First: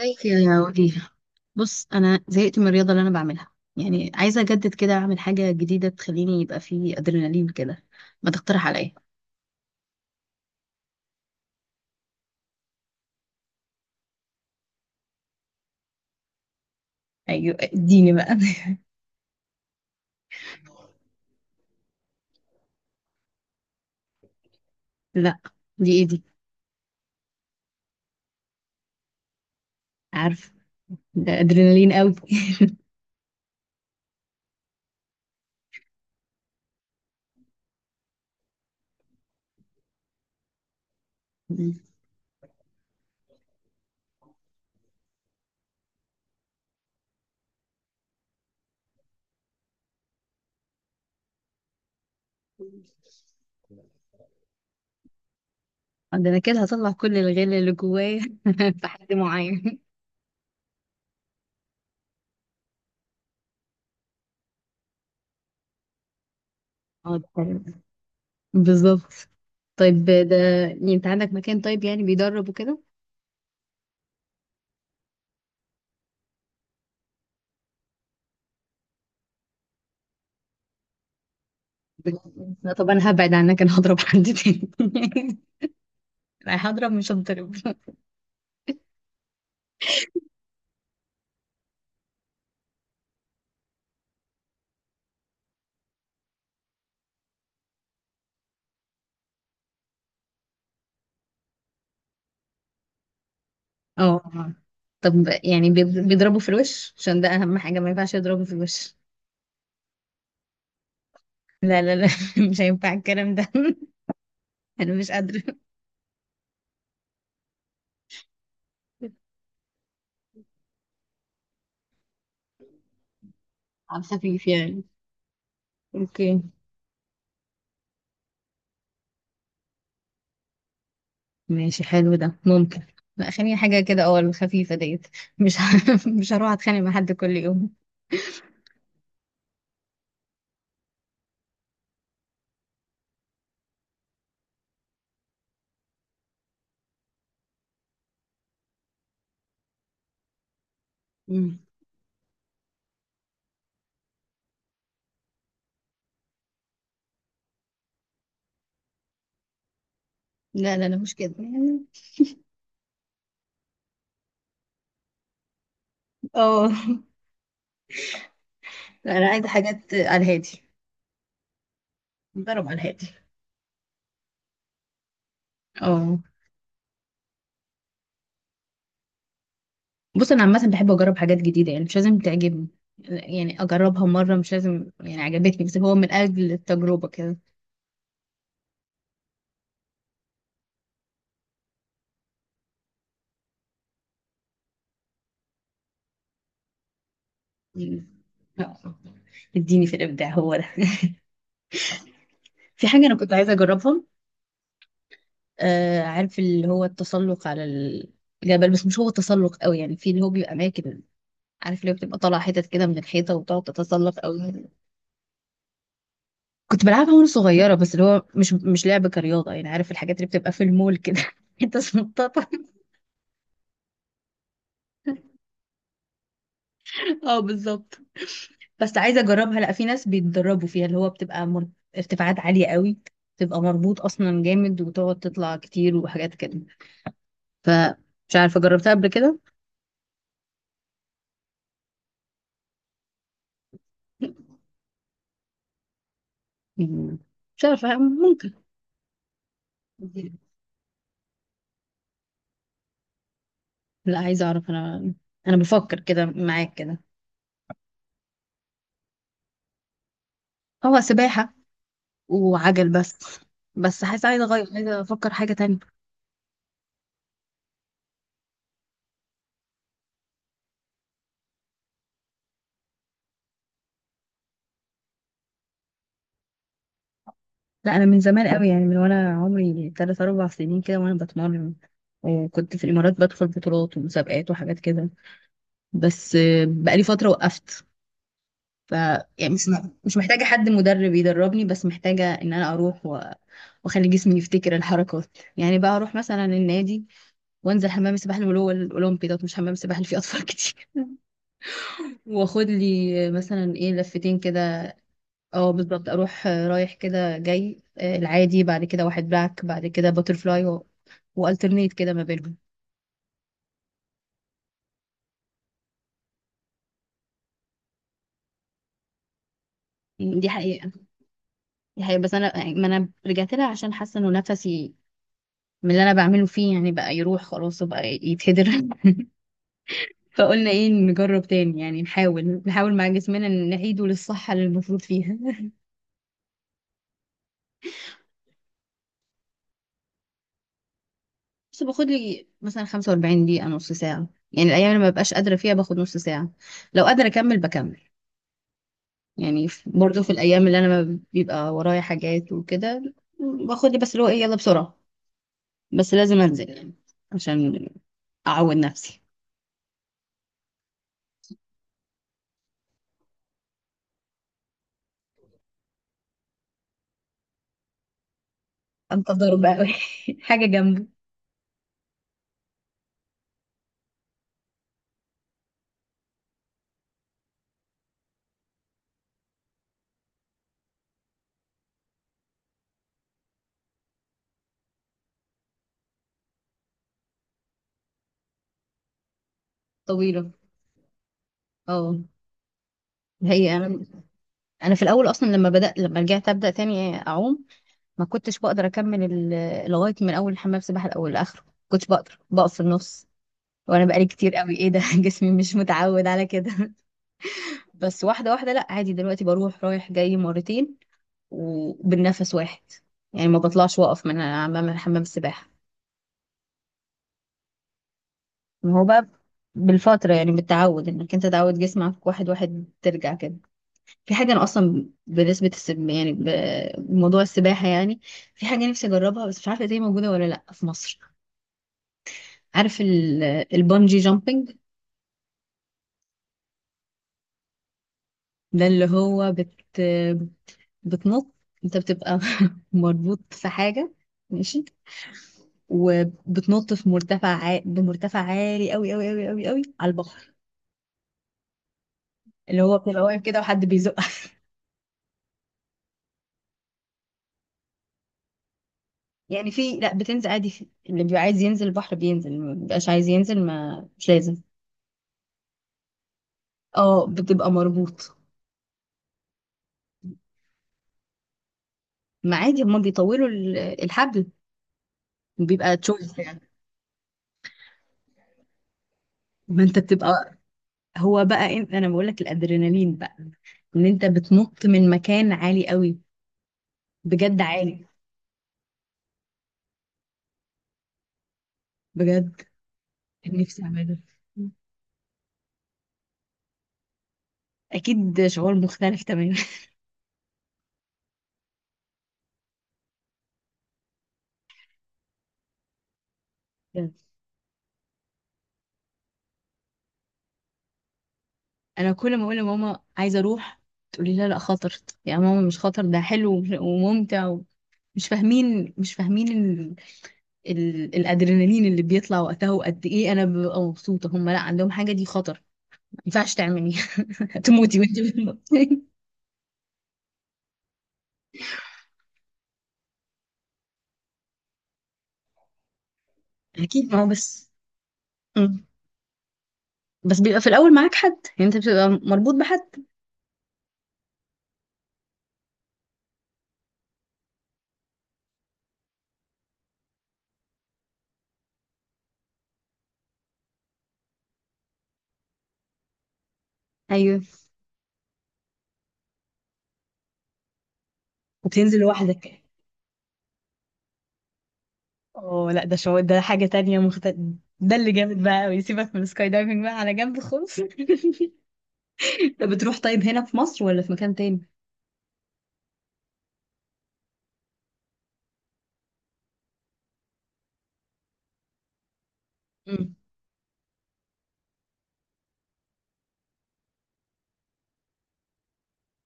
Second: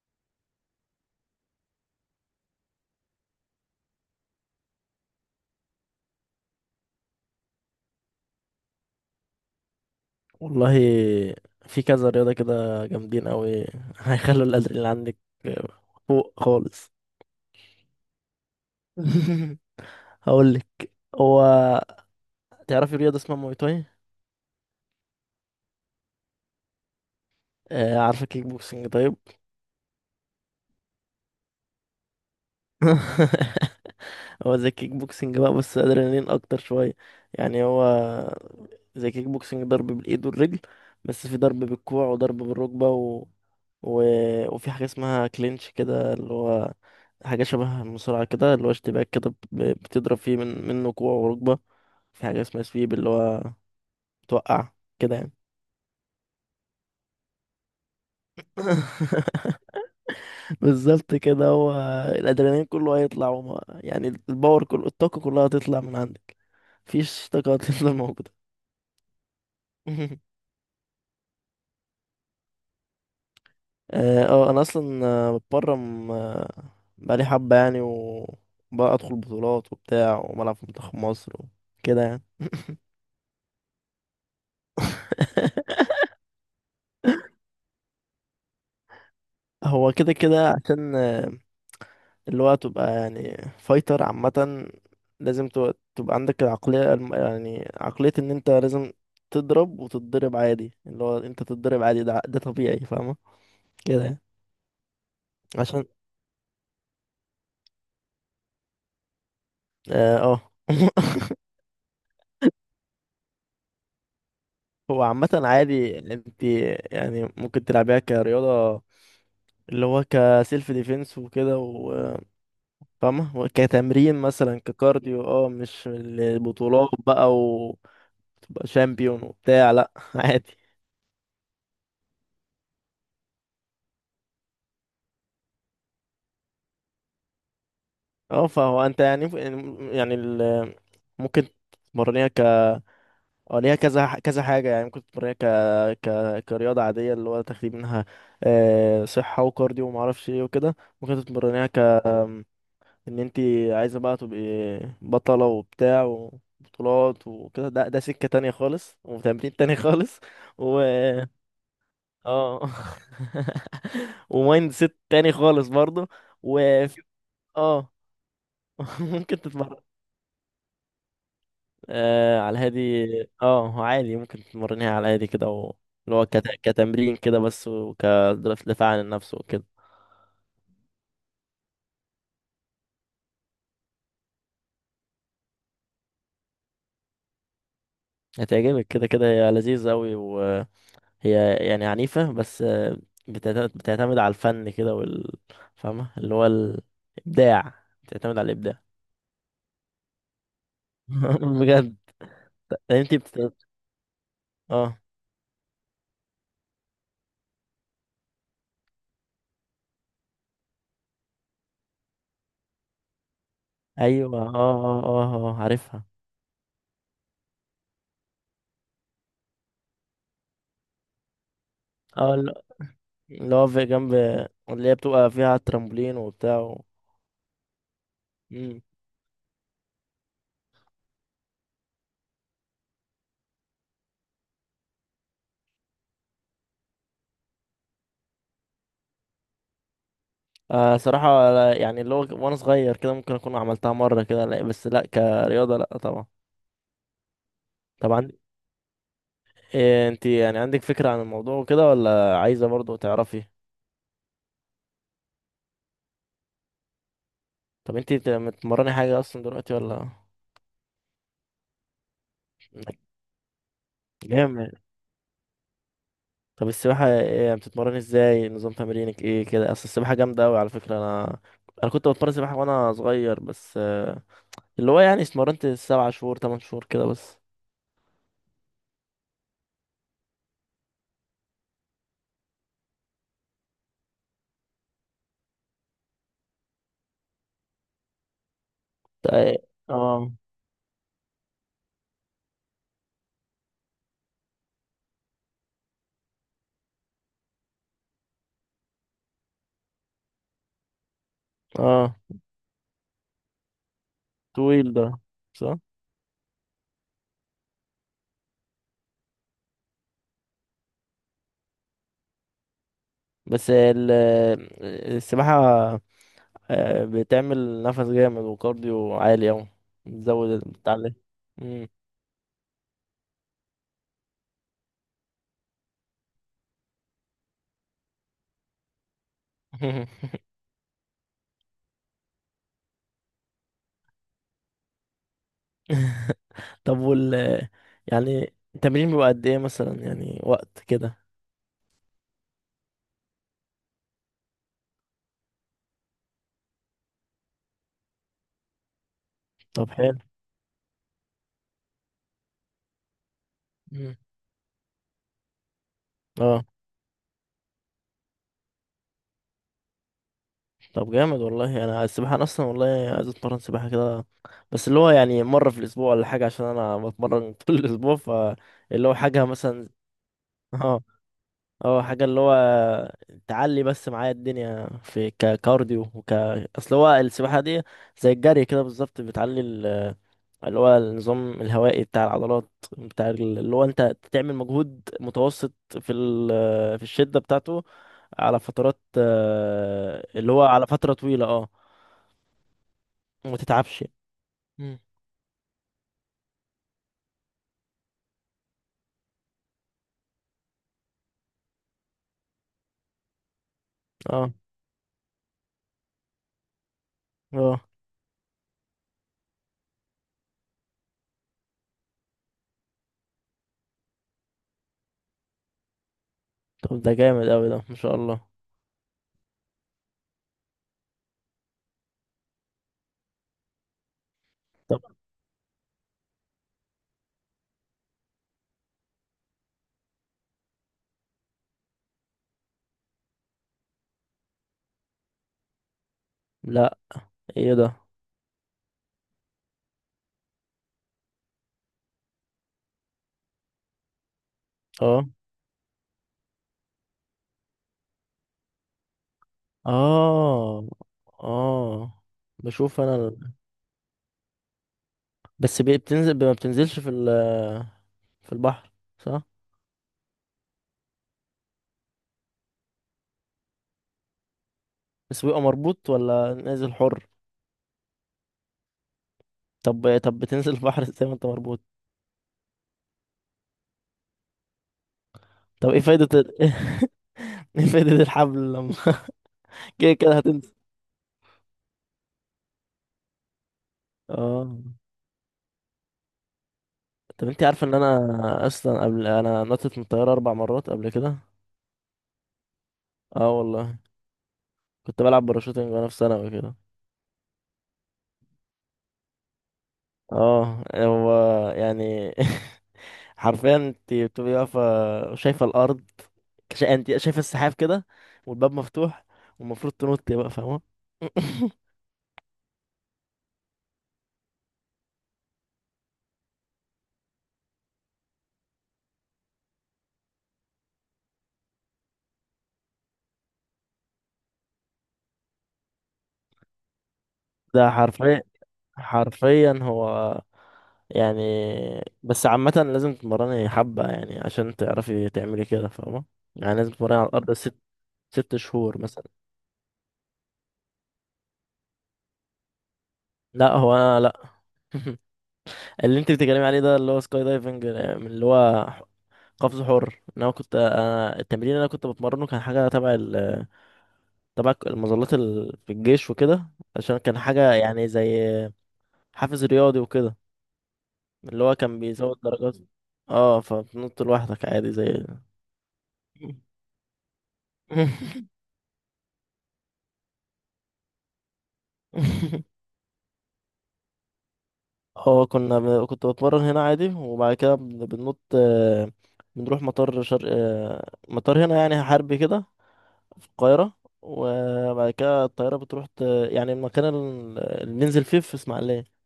ازيك يا وليلة؟ بص انا زهقت من الرياضه اللي انا بعملها. يعني عايزه اجدد كده، اعمل حاجه جديده تخليني يبقى فيه ادرينالين كده. ما تقترح عليا؟ والله، في كذا رياضة كده جامدين أوي هيخلوا الأدرينالين عندك فوق خالص. ايوه اديني بقى. هقولك. هو تعرفي رياضة اسمها موي تاي؟ لا، دي ايه دي؟ عارفة كيك بوكسنج؟ طيب. عارف، ده ادرينالين قوي. هو زي كيك بوكسنج بقى، بس أدرينالين أكتر شوية. يعني هو زي كيك بوكسنج، ضرب بالإيد والرجل، بس في ضرب بالكوع وضرب بالركبة. و... وفي حاجة اسمها كلينش كده، اللي هو حاجة شبه المصارعة كده، اللي هو اشتباك كده بتضرب فيه منه كوع وركبة. في حاجة اسمها سويب، اللي هو توقع كده يعني. ده انا كده هطلع كل الغل اللي جوايا في حد معين. بالظبط كده. هو الأدرينالين كله هيطلع، وما يعني، الباور كله، الطاقة كلها هتطلع من عندك. اه ده مفيش طاقة حلو. هتفضل موجودة. بالظبط. طيب ده، يعني انت عندك مكان طيب يعني بيدرب وكده؟ أنا أصلا بتمرن بقالي حبة يعني، وبقى أدخل بطولات وبتاع، وملعب في منتخب مصر وكده يعني. لا طب انا هبعد عنك، انا هضرب حد تاني. رايح اضرب مش هضرب. هو كده كده عشان اللي هو تبقى يعني فايتر عامة، لازم تبقى عندك العقلية يعني عقلية ان انت لازم تضرب وتتضرب عادي. اللي هو انت تتضرب عادي، ده طبيعي. فاهمة اه كده يعني. آه. طب يعني عشان. بيضربوا في الوش، عشان ده اهم حاجة، ما ينفعش يضربوا في الوش. اه آه. لا لا لا، مش هينفع الكلام ده. انا هو مش عامة قادرة. عادي، انت يعني ممكن تلعبيها كرياضة، اللي هو كسيلف ديفense وكده فاهمة، على وكتمرين الخفيف مثلا يعني. ككارديو، مش اوكي، البطولات بقى وتبقى شامبيون وبتاع، لا عادي. ماشي حلو ده ممكن. لا خليني حاجة كده، اه الخفيفة ديت. مش ه... مش هروح اتخانق مع حد كل يوم. اه فهو انت يعني ممكن تمرنيها ك اه ليها كذا كذا حاجة يعني. ممكن تمرنيها كرياضة عادية، اللي هو تاخدي منها صحة وكارديو ومعرفش ايه وكده. ممكن مم. تتمرنيها ان انتي عايزة بقى تبقي بطلة وبتاع وبطولات وكده، ده سكة تانية خالص وتمرين تاني خالص، لا و لا لا مش كده يعني. اه ومايند سيت تاني خالص برضه. اه. وفي اه لا، انا ممكن عايزة تتمرن. حاجات على الهادي. على ضرب على الهادي. الهادي. اه هو عادي ممكن تمرنيها على الهادي كده، اللي اه. هو كتمرين كده بس، وكدفاع عن النفس وكده. بص انا عامه بحب اجرب حاجات جديده، يعني مش لازم تعجبني. يعني اجربها مره، مش لازم يعني عجبتني، بس هو من اجل التجربه كده. هتعجبك كده كده، هي لذيذة أوي، وهي يعني عنيفة بس، بتعتمد على الفن كده فاهمة، اللي هو الإبداع، مم. بتعتمد على الإبداع. آه، اديني في الابداع هو ده. بجد. في حاجه انا انتي كنت عايزه بت... اجربها. اه آه عارف اللي هو التسلق على الجبل، بس مش هو تسلق قوي يعني، في اللي هو بيبقى اماكن، عارف اللي هو بتبقى طالعه حتت كده من الحيطه وتقعد تتسلق ايوه، قوي. عارفها. كنت بلعبها وانا صغيره، بس اللي هو مش لعب كرياضه يعني، عارف الحاجات اللي بتبقى في المول كده، انت اه، سنططه. اللي هو في جنب، اللي هي بتبقى فيها ترامبولين وبتاع. اه بالظبط. و... بس عايزه اجربها. لا، في ناس بيتدربوا فيها، اللي هو بتبقى ارتفاعات عاليه قوي، بتبقى مربوط اصلا جامد، وتقعد تطلع كتير وحاجات كده. فمش عارفه، جربتها قبل كده؟ آه صراحة، يعني اللي هو وانا صغير كده ممكن اكون عملتها مرة كده، لا، بس لا كرياضة، لا طبعا. مم. مش عارفه، طبعا. ممكن. إيه، انت يعني عندك فكرة عن الموضوع وكده ولا عايزة برضو تعرفي؟ لا عايزه اعرف انا، انا بفكر كده معاك كده. طب انت بتتمرني حاجة اصلا دلوقتي ولا؟ هو سباحه وعجل بس. بس حاسه عايزه اغير، جامد. عايزه افكر حاجه تانية. طب السباحة ايه يعني؟ بتتمرني ازاي؟ نظام تمرينك ايه كده؟ اصل السباحة جامدة اوي على فكرة. انا كنت بتمرن سباحة وانا صغير، بس اللي هو يعني اتمرنت 7 شهور 8 شهور كده بس. لا انا من زمان قوي، يعني من وانا عمري 3 4 سنين كده وانا بتمرن. وكنت في الامارات بدخل بطولات ومسابقات وحاجات كده، بس آه، بقالي فترة وقفت. ف اه، يعني مش محتاجة حد مدرب يدربني، بس محتاجة ان انا اروح و... واخلي جسمي يفتكر الحركات. يعني بقى اروح مثلا النادي وانزل حمام السباحة اللي هو الاولمبي ده، مش حمام السباحة اللي فيه اطفال كتير. اه، واخد لي مثلا ايه لفتين كده. طويل ده. اه صح. بالظبط، اروح آه، رايح كده جاي آه، العادي، بعد كده واحد باك، بعد كده باترفلاي، و... والترنيت كده ما بينهم. بس السباحة بتعمل نفس جامد وكارديو عالي أوي، دي بتزود حقيقة. بتاع مم. دي حقيقة، بس انا يعني ما انا رجعت لها عشان حاسة انه نفسي من اللي انا بعمله فيه يعني بقى يروح خلاص وبقى يتهدر. فقلنا ايه، نجرب تاني، يعني نحاول مع جسمنا إن نعيده للصحة اللي المفروض فيها. طب يعني التمرين بيبقى قد ايه مثلا يعني، وقت كده؟ بس باخد لي مثلا 45 دقيقة، نص ساعة. يعني الأيام اللي ما ببقاش قادرة فيها باخد نص ساعة، لو قادرة أكمل بكمل. يعني طب حلو. برضو في الأيام اللي أنا ما بيبقى ورايا حاجات وكده، باخد لي بس مم. اللي هو إيه، يلا بسرعة. بس لازم اه. أنزل يعني، عشان أعود نفسي. طب جامد والله. انا السباحة، انا اصلا والله عايز اتمرن سباحة كده، بس اللي هو يعني مرة في الاسبوع ولا حاجة، عشان انا بتمرن طول الاسبوع، فاللي هو أنت حاجة ضرب مثلا. أوي. حاجة جنبي. اه، حاجة اللي هو تعلي بس معايا الدنيا في ككارديو اصل هو السباحة دي زي الجري كده بالظبط، بتعلي اللي هو النظام الهوائي بتاع العضلات، بتاع اللي هو انت تعمل مجهود متوسط في في الشدة بتاعته، على فترات طويلة. اللي هو على فترة طويلة. اه. اه. وما هي تتعبش. أنا، انا مم. في الاول اصلا لما بدات، لما رجعت ابدا تاني اعوم، ما كنتش بقدر اكمل لغايه من اول حمام سباحه الاول لاخره، ما كنتش بقدر بقف في النص، وانا بقالي اه، كتير قوي ايه ده، جسمي مش متعود على كده. اه، بس واحده واحده، لا عادي دلوقتي بروح رايح جاي مرتين، وبالنفس واحد، يعني ما بطلعش واقف من امام حمام السباحه. طب ده جامد اوي، ده ما شاء الله. ما هو بقى، بالفتره يعني، بالتعود انك انت تعود جسمك واحد واحد ترجع كده. في حاجة أنا طب. أصلا بنسبة السب يعني، بموضوع السباحة يعني، في حاجة نفسي أجربها، بس مش عارفة دي موجودة ولا لأ في مصر. عارف البungee جامبينج؟ لا، ايه ده؟ ده اللي هو بتنط. أنت بتبقى مربوط في حاجة، ماشي، اه، وبتنط في بمرتفع عالي أوي أوي أوي أوي أوي على البحر. اه، اه، اللي هو بشوف بتبقى انا. واقف كده وحد بيزقك. بس بتنزل، ما بتنزلش في في البحر؟ صح. يعني في، لأ بتنزل عادي اللي بيبقى عايز ينزل البحر بينزل، ما بيبقاش عايز ينزل ما مش لازم. بس بيبقى مربوط ولا نازل اه حر؟ بتبقى مربوط. طب، بتنزل البحر ازاي ما انت مربوط؟ ما عادي، هما بيطولوا الحبل، طب بيبقى ايه فايدة تشويس يعني. ايه فايدة الحبل لما ما انت كده كده بتبقى، هتنزل؟ هو بقى انا بقول لك الادرينالين بقى، ان انت اه. بتنط من مكان عالي قوي. طب بجد انت عارفه ان عالي. انا اصلا قبل، نطت من الطيارة 4 مرات قبل كده. بجد، اه كان نفسي والله. اعمله. كنت بلعب باراشوتنج وانا في ثانوي كده. اكيد شعور مختلف تماما. اه هو يعني حرفيا انت بتبقي واقفة، شايفة الأرض، انت شايفة السحاب كده، والباب مفتوح، والمفروض تنطي بقى، فاهمة؟ انا كل ما اقول لماما عايزه اروح، تقولي لا لا خطر. يا ماما مش خطر، ده حلو وممتع و... مش فاهمين الادرينالين اللي بيطلع وقتها وقد ايه انا ببقى مبسوطه. هم لا، عندهم حاجه دي خطر، ما ينفعش تعملي، ده هتموتي وانت حرفيا، بتموتي. حرفيا هو يعني. بس عامة لازم تتمرني حبة يعني عشان تعرفي تعملي كده، فاهمة؟ يعني لازم اكيد، تتمرني ما هو على الأرض بس. ست مم. شهور مثلا. بس بيبقى في الاول معاك حد، يعني انت بتبقى مربوط بحد. لا، هو أنا لا. اللي انت بتتكلمي عليه ده اللي هو سكاي دايفنج، من اللي هو قفز حر. ان انا التمرين اللي انا كنت بتمرنه كان حاجة تبع المظلات في الجيش وكده، عشان كان ايوه حاجة يعني زي حافز رياضي وكده، اللي هو وبتنزل كان بيزود لوحدك. درجات. اه. فبتنط لوحدك عادي زي. اه لا ده شعور، ده حاجة تانية مختلفة. ده اللي جامد بقى قوي، سيبك من السكاي دايفنج بقى على جنب خالص. طب بتروح طيب هنا في مصر ولا في مكان تاني؟ اه كنت بتمرن هنا عادي، وبعد كده بننط بنروح مطار شرق، مطار هنا يعني، حربي كده. مم. في القاهرة. وبعد كده الطيارة بتروح يعني المكان اللي بننزل فيه في اسماعيلية.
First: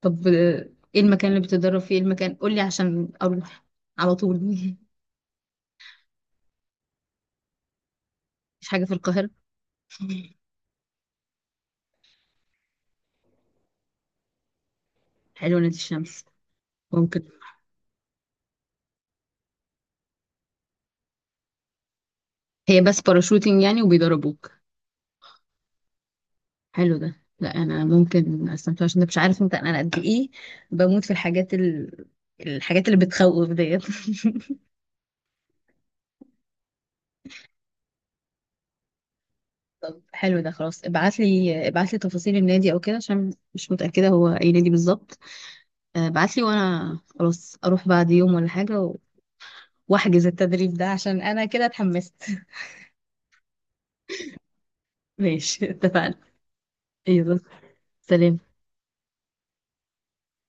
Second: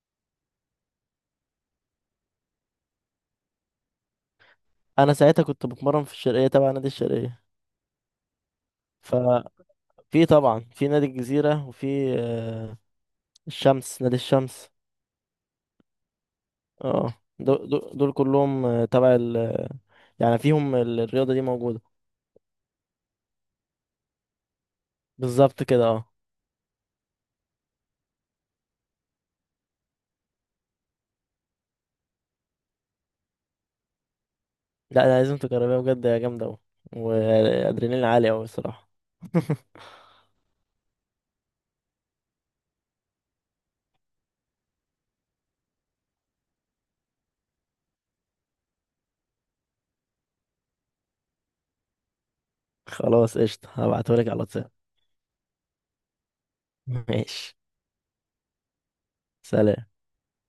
طب آه، ايه المكان اللي بتتدرب فيه، إيه المكان قولي عشان اروح على طول. أنا ساعتها كنت بتمرن في الشرقية تبع نادي الشرقية. مش حاجه في ف القاهره؟ في طبعا في نادي الجزيرة، وفي الشمس، نادي الشمس. حلوه نادي الشمس. اه، ممكن. دول كلهم تبع يعني فيهم الرياضة دي موجودة. هي بس باراشوتنج يعني وبيدربوك؟ بالظبط كده. اه. حلو ده، لا انا ممكن استمتع، عشان مش عارف انت انا قد ايه بموت في الحاجات اللي بتخوف ديت. لا انا لازم تجربيها بجد، يا جامدة اوي، وادرينالين عالي اوي الصراحة. حلو ده، خلاص ابعت لي، ابعت لي تفاصيل النادي او كده، عشان مش متأكدة هو اي نادي بالظبط. آه، ابعت لي وانا خلاص اروح بعد يوم ولا حاجة و... واحجز التدريب ده، عشان انا كده اتحمست. خلاص قشطة، هبعتهولك على الواتساب. ماشي، اتفقنا. يلا. ماشي. سلام. سلام.